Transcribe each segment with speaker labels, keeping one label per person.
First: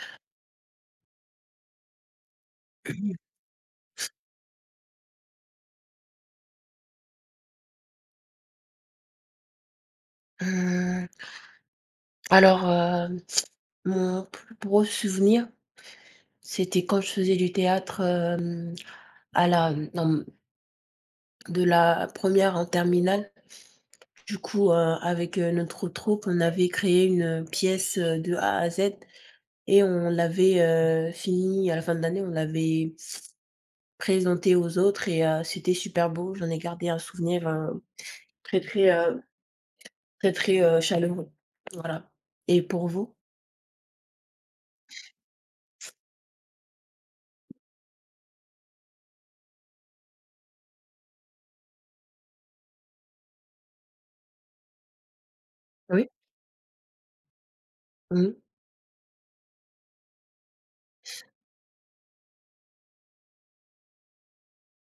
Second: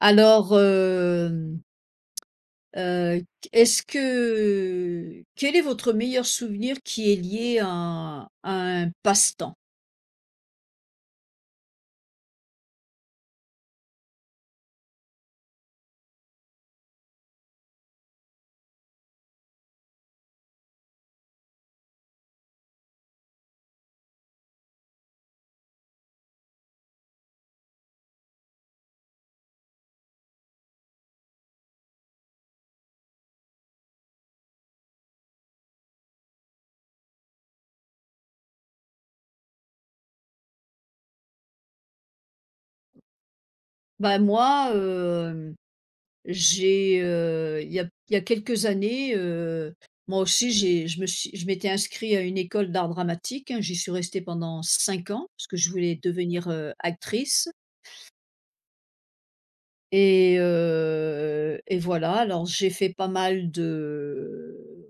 Speaker 1: Alors, hem, heu, est-ce que Quel est votre meilleur souvenir qui est lié à un passe-temps?
Speaker 2: Mmh, alors, mon plus gros souvenir, c'était quand je faisais du théâtre, à la dans de la première en terminale. Du coup, avec, notre troupe, on avait créé une, pièce, de A à Z et on l'avait, finie à la fin de l'année, on l'avait présentée aux autres et c'était super beau. J'en ai gardé un souvenir, très, très, très, très, chaleureux. Voilà, et pour vous?
Speaker 1: Ben moi, il y a quelques années, moi aussi j'ai je me suis je m'étais inscrit à une école d'art dramatique, hein. J'y suis restée pendant 5 ans parce que je voulais
Speaker 2: Oui.
Speaker 1: devenir actrice
Speaker 2: Mmh.
Speaker 1: et voilà. Alors j'ai fait pas mal de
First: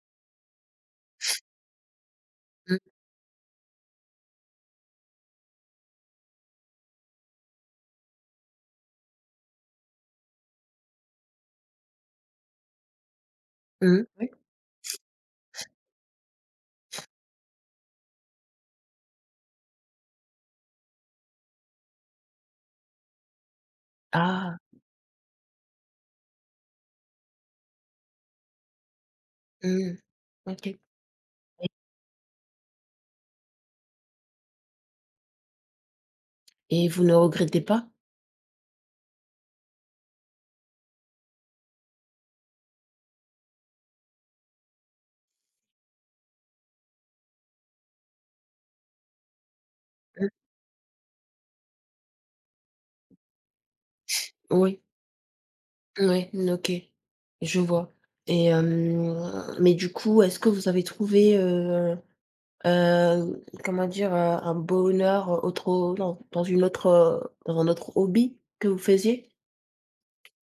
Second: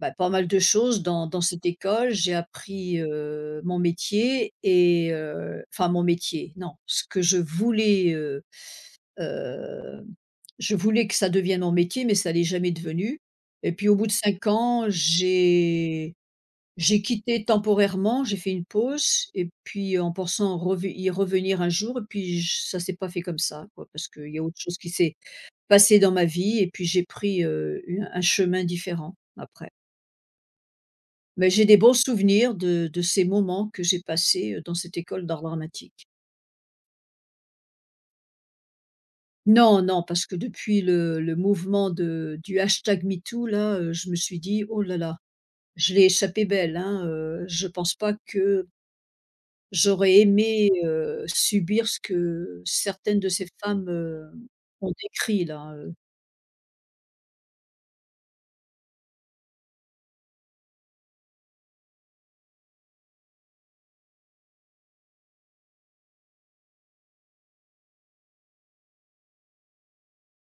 Speaker 1: Pas mal de choses dans cette école. J'ai
Speaker 2: Mmh.
Speaker 1: appris mon métier et enfin mon métier, non, ce que je voulaishem, je voulais que ça devienne mon métier, mais ça l'est jamais devenu et puis au
Speaker 2: Mmh.
Speaker 1: bout de
Speaker 2: Oui.
Speaker 1: 5 ans, j'ai quitté temporairement, j'ai fait une pause et puis en pensant rev y revenir un jour et puis j ça s'est pas fait comme ça quoi, parce qu'il y a
Speaker 2: Ah!
Speaker 1: autre chose qui s'est passé dans ma vie et puis j'ai pris une un chemin différent après.
Speaker 2: Mmh. OK,
Speaker 1: Mais j'ai des bons souvenirs de ces moments que j'ai passés dans cette école d'art dramatique.
Speaker 2: et vous ne regrettez pas?
Speaker 1: Non, non, parce que depuis le mouvement de du hashtag #MeToo là, je me suis dit: «Oh là là, je l'ai échappé belle, hein, je pense pas que j'aurais
Speaker 2: Mmh.
Speaker 1: aimé subir ce que certaines de ces femmes
Speaker 2: Oui,
Speaker 1: ont décrit là,
Speaker 2: oui, mmh, OK. Je vois, et mais du coup, est-ce que vous avez trouvé, comment dire? Un bonheur autre dans une autre, dans un autre hobby que vous faisiez?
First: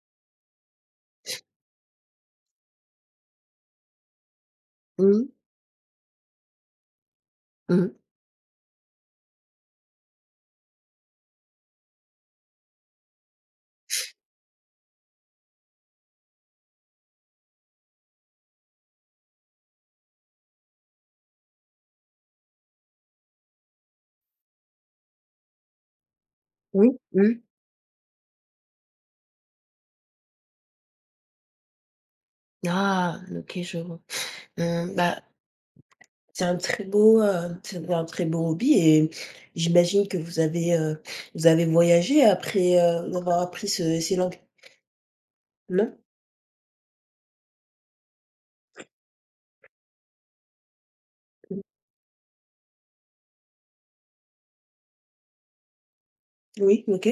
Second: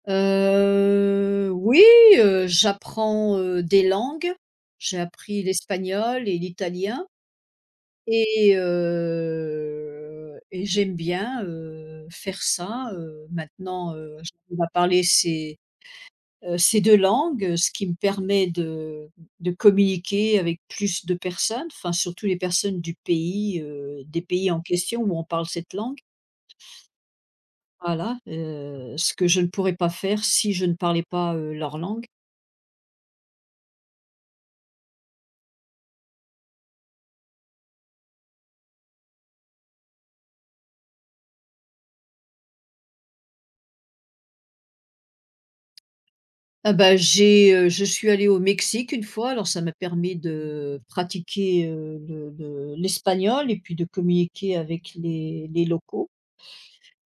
Speaker 1: Oui, j'apprends des langues. J'ai
Speaker 2: Mmh.
Speaker 1: appris l'espagnol et l'italien.
Speaker 2: Mmh.
Speaker 1: Et j'aime bien faire ça maintenant j'arrive à parler ces 2 langues, ce qui me permet de communiquer avec plus de personnes, enfin surtout les personnes du pays des pays en question où on parle cette langue.
Speaker 2: Oui. Mmh.
Speaker 1: Voilà ce que je ne pourrais pas faire si je ne parlais pas leur langue.
Speaker 2: Ah! OK, je vois. Mmh, Bah, c'est un très beau hobby et j'imagine que vous avez, vous avez voyagé après, avoir appris ce ces langues, non?
Speaker 1: Ah bah, je suis allée au Mexique une fois, alors ça m'a permis de pratiquer le l'espagnol et puis de communiquer avec les locaux.
Speaker 2: Oui, OK.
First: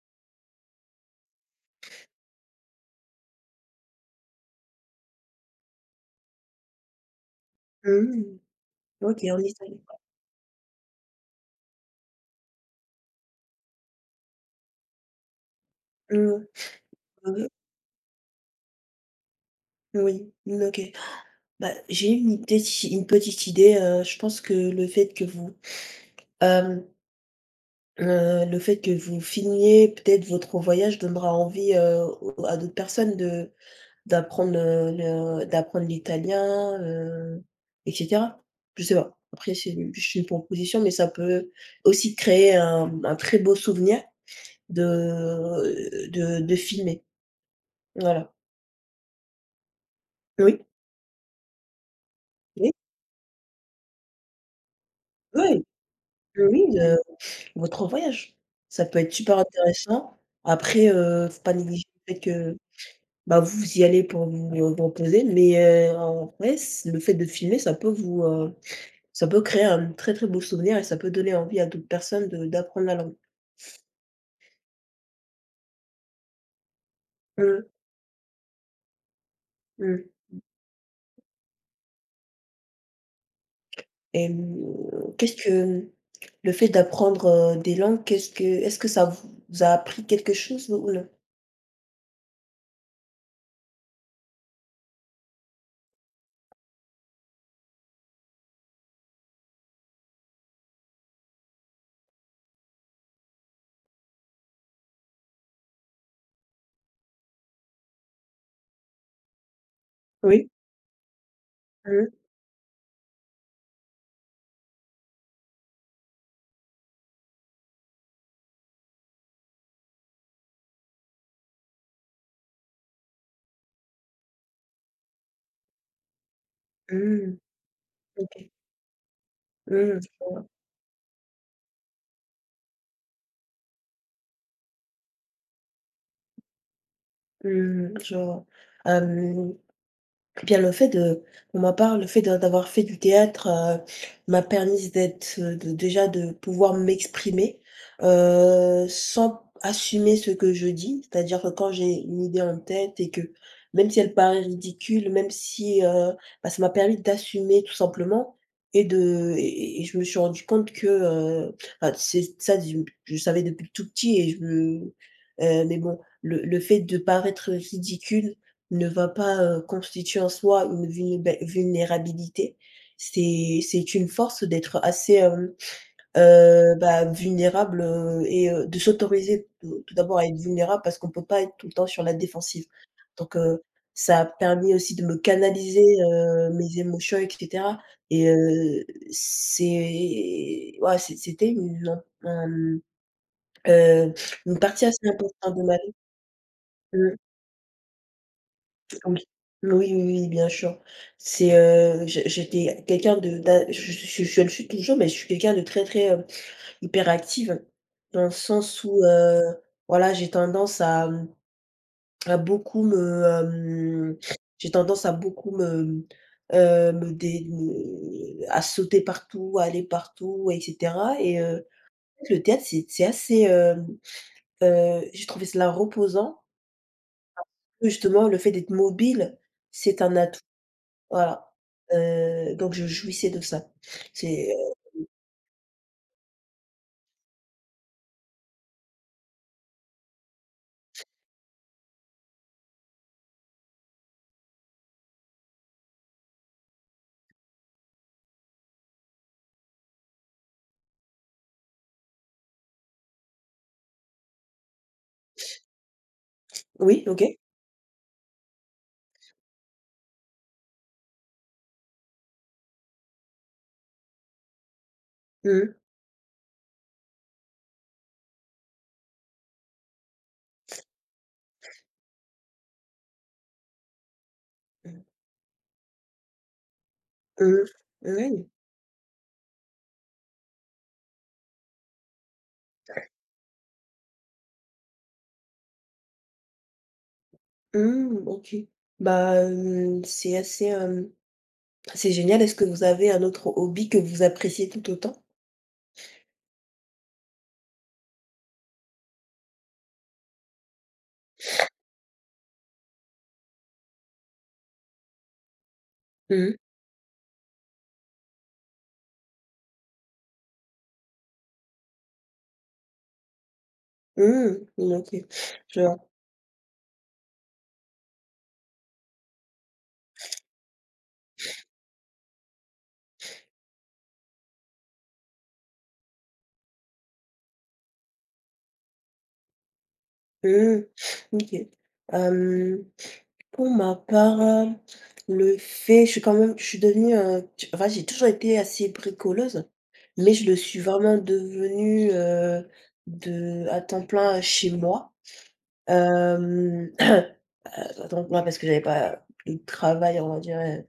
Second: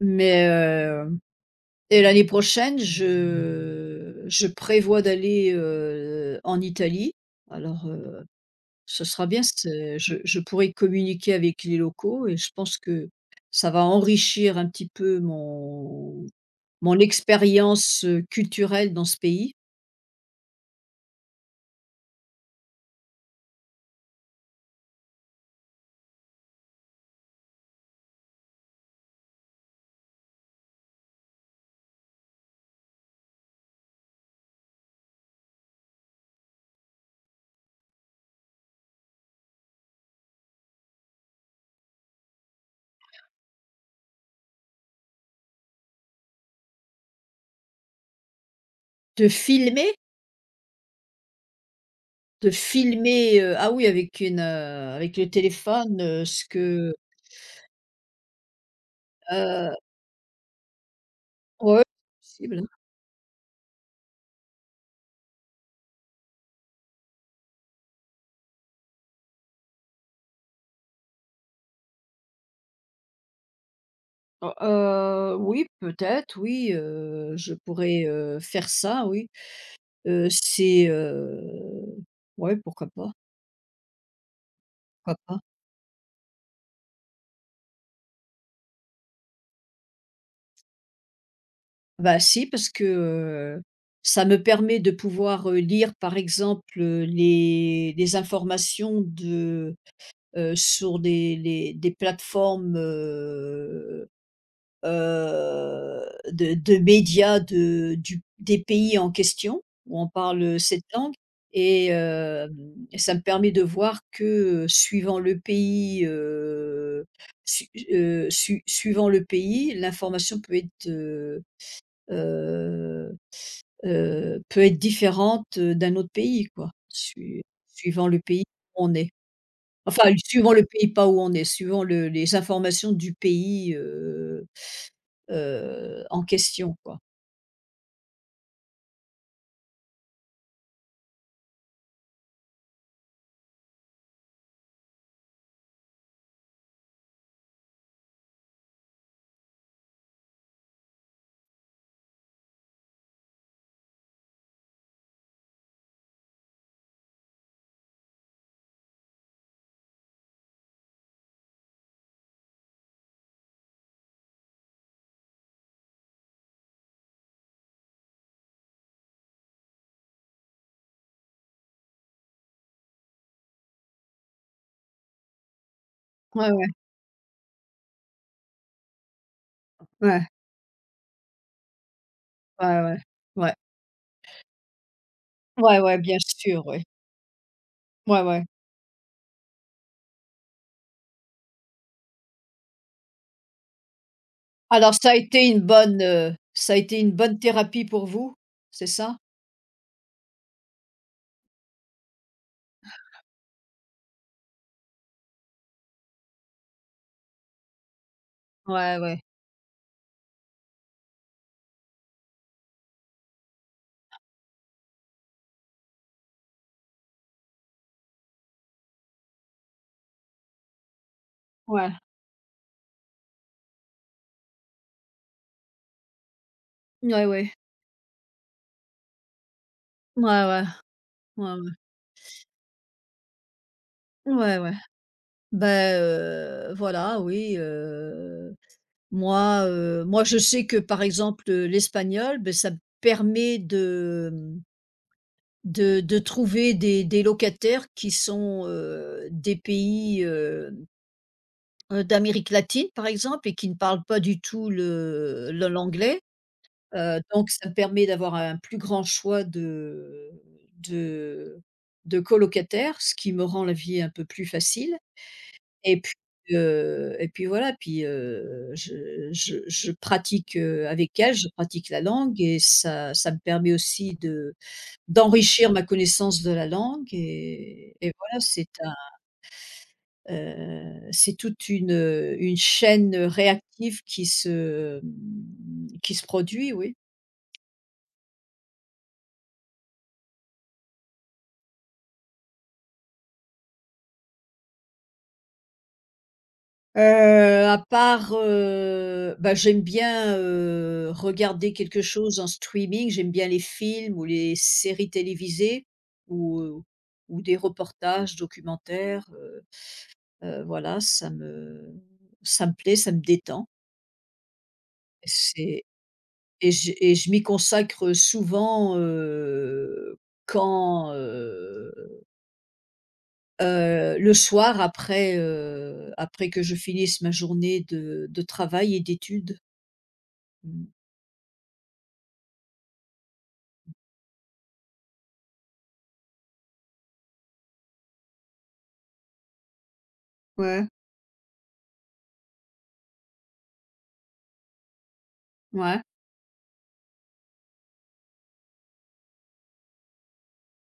Speaker 1: Mais, et l'année prochaine, je prévois d'aller en Italie. Alors, heu,
Speaker 2: Mmh.
Speaker 1: Ce
Speaker 2: OK,
Speaker 1: sera bien,
Speaker 2: en Italie.
Speaker 1: c'est je pourrai communiquer avec les locaux et je pense que ça va enrichir un petit peu
Speaker 2: Mmh.
Speaker 1: mon
Speaker 2: Mmh.
Speaker 1: expérience culturelle dans ce pays.
Speaker 2: Oui, mmh, OK. Bah, j'ai une idée, si, une petite idée, je pense que le fait que hem, vous filmiez peut-être votre voyage donnera envie, au à d'autres personnes de d'apprendre, le d'apprendre l'italien, et cetera. Je sais pas. Après, c'est une juste une proposition, mais ça peut aussi créer un très beau souvenir de filmer. Voilà.
Speaker 1: De filmer?
Speaker 2: Oui?
Speaker 1: De
Speaker 2: Oui,
Speaker 1: filmer ah oui avec avec le
Speaker 2: oui,
Speaker 1: téléphone, ce
Speaker 2: oui,
Speaker 1: que
Speaker 2: votre voyage. Ça peut être super
Speaker 1: heu,
Speaker 2: intéressant. Après, faut pas
Speaker 1: ouais,
Speaker 2: négliger le fait
Speaker 1: c'est
Speaker 2: que,
Speaker 1: possible, hein.
Speaker 2: bah, vous vous y allez pour vous, vous reposer, mais en vrai, c le fait de filmer, ça peut créer un très, très beau souvenir et ça peut donner envie à d'autres personnes de d'apprendre la langue.
Speaker 1: Heu, oui peut-être oui,
Speaker 2: Mmh
Speaker 1: je
Speaker 2: mh.
Speaker 1: pourrais faire ça oui.
Speaker 2: Mmh.
Speaker 1: Heu, c'est, heu, ouais pourquoi pas,
Speaker 2: Hem,
Speaker 1: pourquoi
Speaker 2: Qu'est-ce
Speaker 1: pas.
Speaker 2: que le fait d'apprendre, des langues, qu'est-ce que est-ce que ça vous a appris quelque chose ou non?
Speaker 1: Bah si parce que, heu, ça me permet de pouvoir lire par exemple les informations sur des plateformesheu, de médias de du des pays en question où on
Speaker 2: Oui.
Speaker 1: parle cette langue et
Speaker 2: Mmh.
Speaker 1: ça me permet de voir que suivant le pays, su su suivant le pays, l'information heu peut être différente d'un autre pays quoi,
Speaker 2: Mmh.
Speaker 1: su suivant le pays
Speaker 2: OK.
Speaker 1: où on est.
Speaker 2: Mmh,
Speaker 1: Enfin,
Speaker 2: je vois.
Speaker 1: suivant le pays, pas où on est, suivant le les informations du pays, en question, quoi.
Speaker 2: Mmh, je vois. Eh bien, le fait de pour ma part, le fait d'avoir fait du théâtre, m'a permis d'être, de, déjà, de pouvoir m'exprimer, sans assumer ce que je dis. C'est-à-dire que quand j'ai une idée en tête, et que même si elle paraît ridicule, même si, bah, ça m'a permis d'assumer tout simplement, et de et je me suis rendu compte que, bah, c'est ça, je savais depuis tout petit, et je me mais bon, le fait de paraître ridicule ne va pas, constituer en soi une vulnéba vulnérabilité. C'est une force d'être assez,
Speaker 1: Ouais, ouais,
Speaker 2: bah, vulnérable, et de s'autoriser tout d'abord
Speaker 1: ouais,
Speaker 2: à être vulnérable parce qu'on ne peut pas être tout le temps sur la défensive.
Speaker 1: ouais, ouais,
Speaker 2: Donc
Speaker 1: ouais.
Speaker 2: ça a permis aussi de me
Speaker 1: Ouais,
Speaker 2: canaliser,
Speaker 1: ouais, bien sûr,
Speaker 2: mes
Speaker 1: oui.
Speaker 2: émotions, et cetera,
Speaker 1: Ouais,
Speaker 2: et
Speaker 1: ouais.
Speaker 2: c'est, ouais, c'était une partie
Speaker 1: Alors
Speaker 2: assez
Speaker 1: ça a été
Speaker 2: importante de ma vie.
Speaker 1: ça a été une
Speaker 2: Mmh.
Speaker 1: bonne thérapie pour vous? C'est ça?
Speaker 2: Oui. Oui, oui, oui, bien sûr. Je j'étais quelqu'un de d'a je le suis toujours, mais je suis quelqu'un de très, très, hyperactive, dans le sens
Speaker 1: Ouais,
Speaker 2: où,
Speaker 1: ouais,
Speaker 2: voilà, j'ai tendance à beaucoup me, me dé me à sauter partout, à aller partout, et cetera, et
Speaker 1: ouais,
Speaker 2: le théâtre, c'est assez, j'ai trouvé cela reposant.
Speaker 1: ouais, ouais, ouais,
Speaker 2: Justement, le fait d'être mobile, c'est un atout.
Speaker 1: ouais,
Speaker 2: Voilà,
Speaker 1: ouais,
Speaker 2: donc je jouissais de ça.
Speaker 1: ouais,
Speaker 2: C'est,
Speaker 1: ouais, ouais.
Speaker 2: heu
Speaker 1: Beh, voilà, oui, moi je sais que par exemple l'espagnol, ben, ça me permet de, mmh, de trouver des locataires qui sont des pays, heu. D'Amérique latine, par exemple et qui ne parlent pas du tout le l'anglais,
Speaker 2: oui, OK.
Speaker 1: donc ça me permet d'avoir un plus grand choix de de colocataires, ce qui me rend la vie un peu plus facile
Speaker 2: Mmh
Speaker 1: et puis, et puis voilà, puis je pratique avec elle je pratique la langue et ça me permet aussi de
Speaker 2: mh.
Speaker 1: d'enrichir ma connaissance de la langue
Speaker 2: Mmh mh.
Speaker 1: et voilà,
Speaker 2: Oui.
Speaker 1: c'est. C'est toute une chaîne, réactive qui se, mmh, qui se produit, oui.
Speaker 2: Mmh, OK. Bah, c'est génial. Est-ce que vous avez un autre hobby que vous appréciez tout autant?
Speaker 1: Heu, à part bah, j'aime bien regarder quelque chose en streaming, j'aime bien les films ou les séries télévisées
Speaker 2: Mmh mh.
Speaker 1: ou, heu, ou des reportages, documentaires, voilà, ça me plaît, ça me détend.
Speaker 2: Mmh, mmh, OK. Je
Speaker 1: C'est
Speaker 2: vois.
Speaker 1: Et je m'y consacre souventquand, le soir après après que je finisse ma journée de travail et d'études.
Speaker 2: Mmh,
Speaker 1: Mmh.
Speaker 2: OK. Hem Pour ma part, le fait je suis quand même je suis devenue, tu enfin j'ai toujours été assez bricoleuse, mais je le suis
Speaker 1: Ouais.
Speaker 2: vraiment devenue, de à temps plein, chez moi.
Speaker 1: Ouais,
Speaker 2: Hem, à temps plein parce que j'avais pas de travail, on va dire,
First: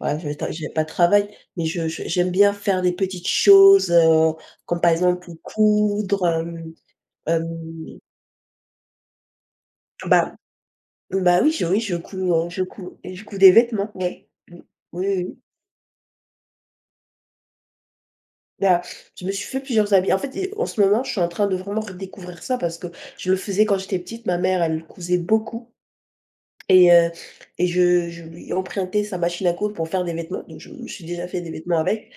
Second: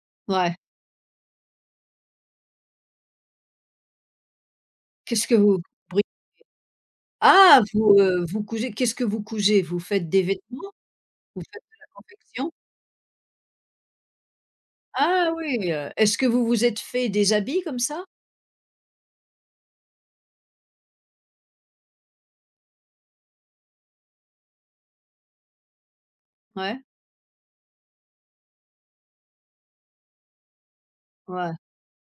Speaker 2: voilà, j'avais ta
Speaker 1: ouais.
Speaker 2: j'avais pas de travail, mais je j'aime bien faire des petites choses, comme par
Speaker 1: Qu'est-ce
Speaker 2: exemple
Speaker 1: que vous bri
Speaker 2: coudre,
Speaker 1: ah vous
Speaker 2: hem,
Speaker 1: vous cousez qu'est-ce que vous cousez? Vous faites des
Speaker 2: bah,
Speaker 1: vêtements? Vous
Speaker 2: bah, oui,
Speaker 1: faites
Speaker 2: je
Speaker 1: de
Speaker 2: oui,
Speaker 1: la
Speaker 2: je couds, heu,
Speaker 1: confection?
Speaker 2: je couds je couds des vêtements, ouais. Mmh. Oui, oui,
Speaker 1: Ah
Speaker 2: oui.
Speaker 1: oui est-ce que vous vous êtes fait des habits comme ça?
Speaker 2: Là, je me suis fait plusieurs habits. En fait, et en ce moment, je suis en train de vraiment redécouvrir ça parce que je le faisais quand j'étais petite. Ma mère, elle cousait beaucoup,
Speaker 1: Ouais,
Speaker 2: et et je lui empruntais sa machine à coudre pour faire des vêtements. Donc je me suis déjà fait des
Speaker 1: ouais,
Speaker 2: vêtements avec.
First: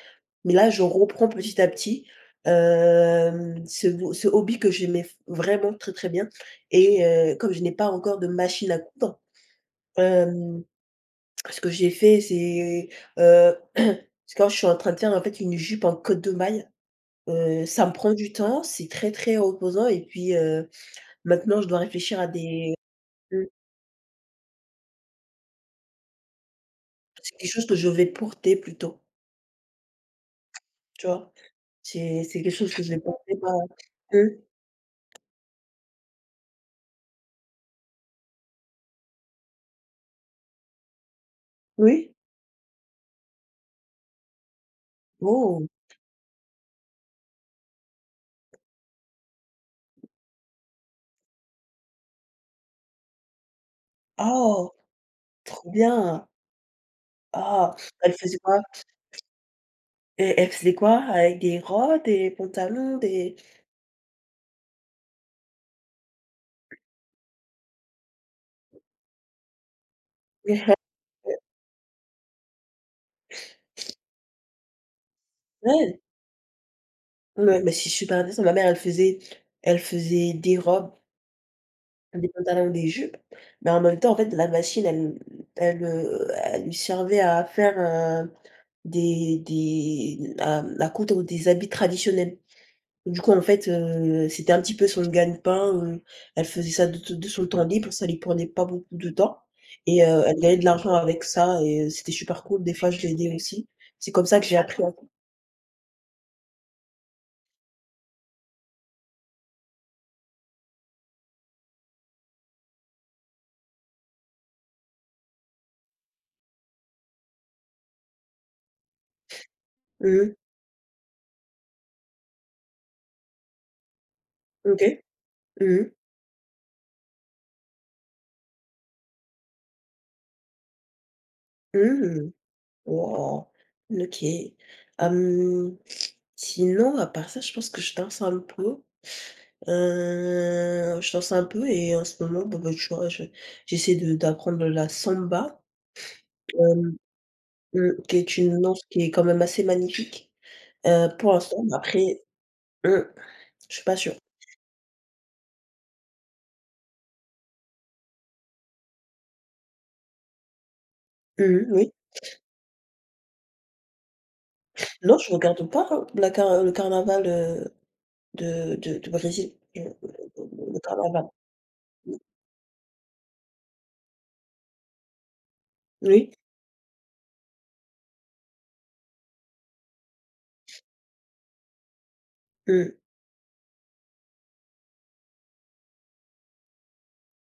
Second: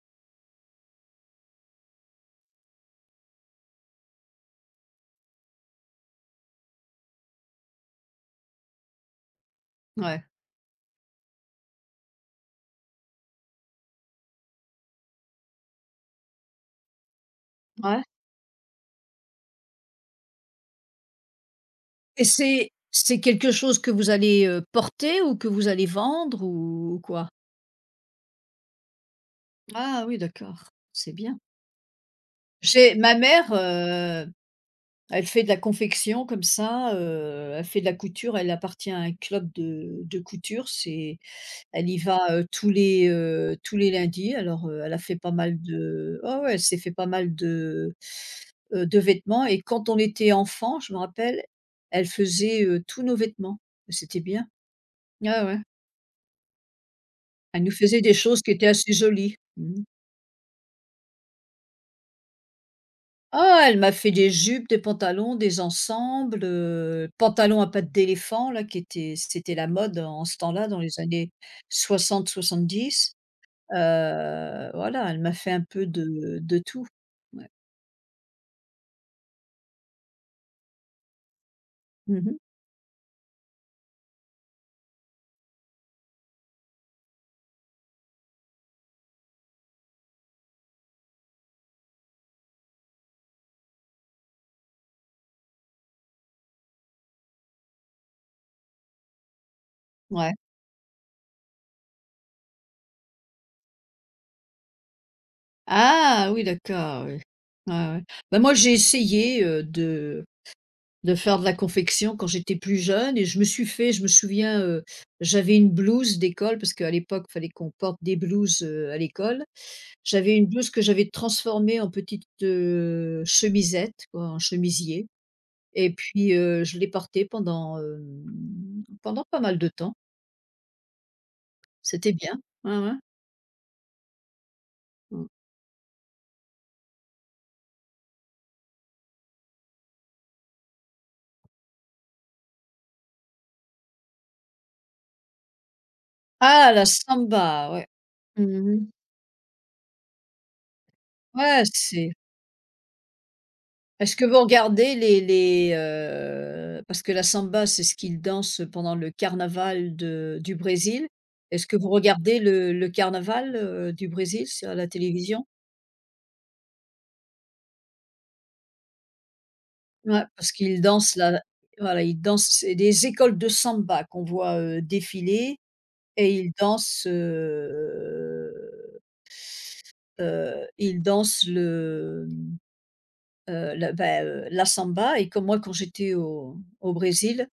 Speaker 2: Mais là, je reprends petit à petit, ce hobby que j'aimais f vraiment très, très bien, et comme je n'ai pas encore de machine à coudre,
Speaker 1: ouais,
Speaker 2: hem, ce que j'ai fait, c'est, quand, je suis en train de faire, en fait, une jupe en côte de maille. Ça me
Speaker 1: ouais.
Speaker 2: prend du temps, c'est très, très reposant, et puis, maintenant je dois réfléchir
Speaker 1: Et
Speaker 2: à
Speaker 1: c'est
Speaker 2: des… mmh,
Speaker 1: quelque chose que vous allez porter ou que vous allez vendre ou quoi?
Speaker 2: c'est quelque chose que je vais porter plutôt,
Speaker 1: Ah oui d'accord,
Speaker 2: tu
Speaker 1: c'est
Speaker 2: vois?
Speaker 1: bien.
Speaker 2: C'est quelque chose que je
Speaker 1: J'ai
Speaker 2: vais
Speaker 1: ma
Speaker 2: porter
Speaker 1: mère,
Speaker 2: pas mmh,
Speaker 1: heu. Elle fait de la confection comme ça elle fait de la couture, elle appartient à un club de couture, c'est elle y
Speaker 2: Oui?
Speaker 1: va, tous les lundis. Alors elle a fait pas mal
Speaker 2: Oh!
Speaker 1: de oh ouais, elle s'est fait pas mal de de vêtements et quand on était enfant, je me rappelle, elle faisait tous nos vêtements. C'était bien.
Speaker 2: Oh!
Speaker 1: Ah ouais.
Speaker 2: Trop bien!
Speaker 1: Elle nous
Speaker 2: Ah!
Speaker 1: faisait des
Speaker 2: Elle faisait
Speaker 1: choses qui
Speaker 2: quoi?
Speaker 1: étaient assez jolies. Mmh.
Speaker 2: Elle faisait quoi? Avec des robes, des pantalons, des
Speaker 1: Ah, elle m'a fait des jupes, des pantalons, des ensembles pantalon à pattes d'éléphant là qui était c'était la mode en ce temps-là
Speaker 2: des
Speaker 1: dans les années soixante 70. Voilà, elle m'a fait un peu
Speaker 2: ouais,
Speaker 1: de tout. Ouais.
Speaker 2: ouais, mais c'est super intéressant. Ma mère, elle faisait des robes, des
Speaker 1: Mmh.
Speaker 2: pantalons, ou des jupes, mais en même temps, en fait, la machine, elle lui servait à faire, heu, des à coudre des habits traditionnels. Du coup, en fait, c'était un petit peu son gagne-pain, elle faisait ça de son temps libre, ça lui prenait pas beaucoup de temps, et
Speaker 1: Ouais.
Speaker 2: elle gagnait de l'argent avec ça, et c'était super cool. Des fois, je l'aidais aussi. C'est comme ça que j'ai appris à…
Speaker 1: Ah oui, d'accord, oui. Ouais, ouais. Bah, moi, j'ai essayé, de faire de la confection quand j'étais plus jeune et je me souviens j'avais une blouse d'école parce qu'à l'époque, il fallait qu'on porte des blouses à l'école.
Speaker 2: Mmh mh.
Speaker 1: J'avais une blouse que j'avais transformée en petite chemisette, quoi, en
Speaker 2: OK.
Speaker 1: chemisier
Speaker 2: Mmh mh.
Speaker 1: et puis je l'ai portée pendant pendant pas mal de temps. C'était
Speaker 2: Mmh.
Speaker 1: bien. Ouais, ouais.
Speaker 2: Wow, OK.
Speaker 1: Mmh.
Speaker 2: Hem, Sinon, à part ça, je pense que je danse un peu. Je danse un peu, et en ce moment, bah, bah, tu vois, je j'essaie de d'apprendre la samba,
Speaker 1: Ah, la
Speaker 2: hem,
Speaker 1: samba, ouais.
Speaker 2: mmh, qui est une danse
Speaker 1: Mmh.
Speaker 2: qui est quand même assez magnifique, pour
Speaker 1: Ouais,
Speaker 2: l'instant. Mais
Speaker 1: c'est.
Speaker 2: après, mmh, je suis pas sûre.
Speaker 1: Est-ce que vous regardez les, parce que la samba, c'est ce qu'ils dansent pendant le carnaval de du Brésil.
Speaker 2: Mmh.
Speaker 1: Est-ce que vous
Speaker 2: Oui.
Speaker 1: regardez le carnaval du Brésil, sur la
Speaker 2: Non, je
Speaker 1: télévision?
Speaker 2: regarde pas, hein, la car le carnaval, de du Brésil. Je,
Speaker 1: Ouais, parce
Speaker 2: le
Speaker 1: qu'ils dansent
Speaker 2: carnaval.
Speaker 1: là, voilà, ils dansent c'est des écoles de samba qu'on voit défiler
Speaker 2: Oui.
Speaker 1: et ils dansent ils dansent le, mmh,
Speaker 2: Mmh.
Speaker 1: la la samba et comme moi, quand j'étais au Brésil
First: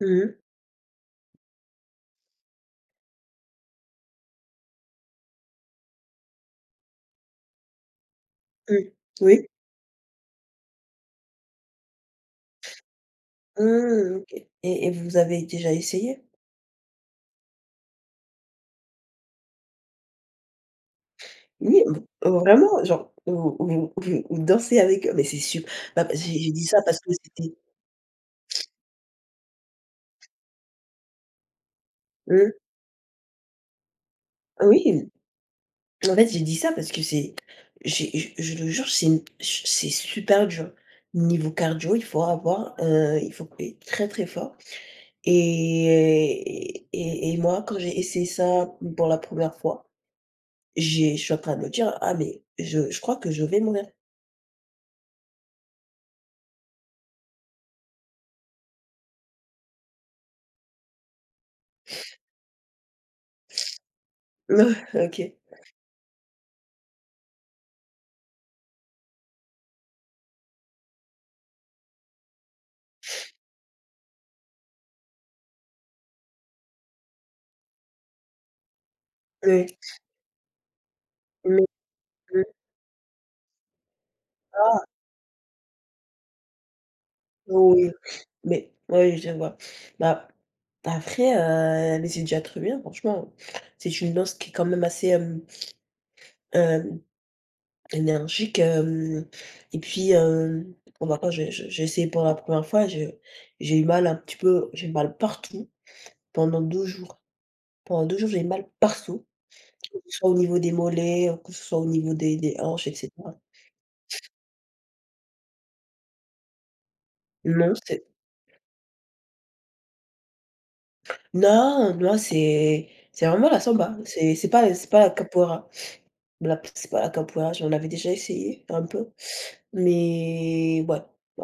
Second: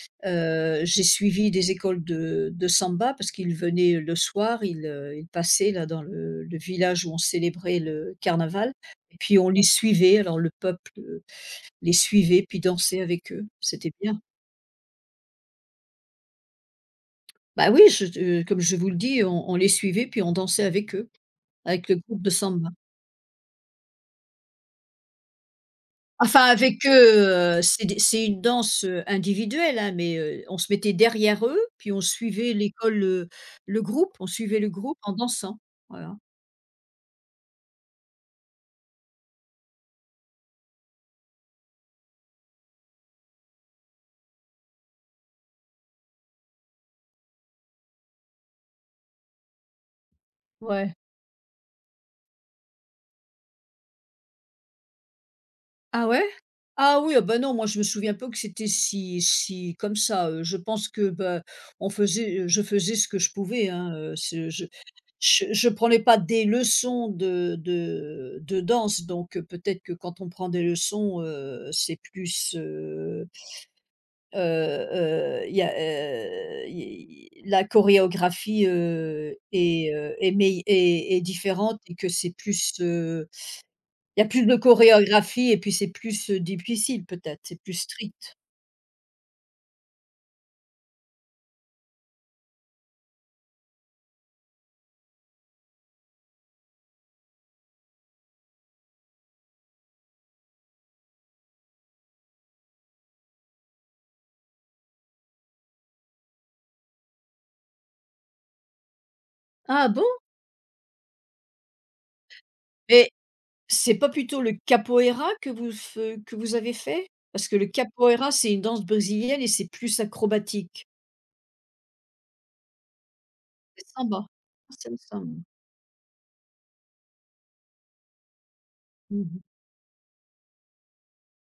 Speaker 2: Mmh mh.
Speaker 1: j'ai suivi des écoles de samba parce qu'ils venaient le soir, ils ils passaient là dans le village où on célébrait le carnaval
Speaker 2: Mmh.
Speaker 1: et puis
Speaker 2: Oui.
Speaker 1: on les suivait. Alors le peuple les suivait puis dansait avec eux. C'était
Speaker 2: Mmh,
Speaker 1: bien.
Speaker 2: OK, et vous avez déjà essayé?
Speaker 1: Bah oui, je te comme je vous le dis, on les suivait puis on dansait avec eux,
Speaker 2: Oui,
Speaker 1: avec le
Speaker 2: v
Speaker 1: groupe de samba.
Speaker 2: vraiment, genre, vous dansez avec eux? Mais c'est sup… bah, bah, j'ai
Speaker 1: Enfin
Speaker 2: j'ai dit ça
Speaker 1: avec
Speaker 2: parce que c'était…
Speaker 1: eux c'est des c'est une danse individuelle, hein, mais on se mettait derrière eux puis on suivait
Speaker 2: mmh,
Speaker 1: l'école le groupe, on suivait le groupe
Speaker 2: oui,
Speaker 1: en dansant.
Speaker 2: en
Speaker 1: Voilà.
Speaker 2: fait, j'ai dit ça parce que c'est… j'ai je le jure, c'est une ch… c'est super dur. Niveau cardio, il faut être très, très fort, et moi, quand j'ai essayé ça pour la première fois,
Speaker 1: Ouais.
Speaker 2: j'ai je suis en train de me dire: «Ah, mais je crois que je vais mourir».
Speaker 1: Ah ouais? Ah oui, ah bah non, moi je me souviens pas que c'était si comme ça je pense que, bah, je faisais ce que je pouvais, hein, ce je
Speaker 2: OK.
Speaker 1: prenais pas des leçons de danse, donc peut-être que quand on prend des leçons c'est plus, il y a, i la chorégraphie
Speaker 2: Oui.
Speaker 1: est, est mei est est
Speaker 2: Mmh
Speaker 1: différente et que c'est
Speaker 2: mh.
Speaker 1: plus, il y a plus de
Speaker 2: Ah
Speaker 1: chorégraphie et puis c'est plus difficile peut-être, c'est plus
Speaker 2: oui,
Speaker 1: strict.
Speaker 2: mais oui, je vois. Bah, après, mais c'est déjà très bien, franchement. C'est une danse qui est quand même assez, hem, énergique, hem et puis, bon, bah, quand j'ai essayé pour la première fois, je j'ai eu mal un petit peu, j'ai eu mal partout pendant 2 jours. Pendant 2 jours, j'ai eu mal partout,
Speaker 1: Ah
Speaker 2: que
Speaker 1: bon?
Speaker 2: ce soit au niveau des mollets, que ce soit au niveau des hanches, et
Speaker 1: Mais
Speaker 2: cetera.
Speaker 1: c'est pas plutôt le capoeira que vous avez fait? Parce que le
Speaker 2: Non, c'est…
Speaker 1: capoeira, c'est une danse brésilienne et c'est plus acrobatique.
Speaker 2: non, non, c'est vraiment la
Speaker 1: C'est
Speaker 2: samba,
Speaker 1: samba.
Speaker 2: c'est c'est pas
Speaker 1: Ah, c'est
Speaker 2: c'est
Speaker 1: le
Speaker 2: pas la
Speaker 1: samba.
Speaker 2: capoeira. Bon, là, c'est pas la capoeira, j'en avais déjà essayé un peu,
Speaker 1: Mmh.
Speaker 2: mais ouais, voilà.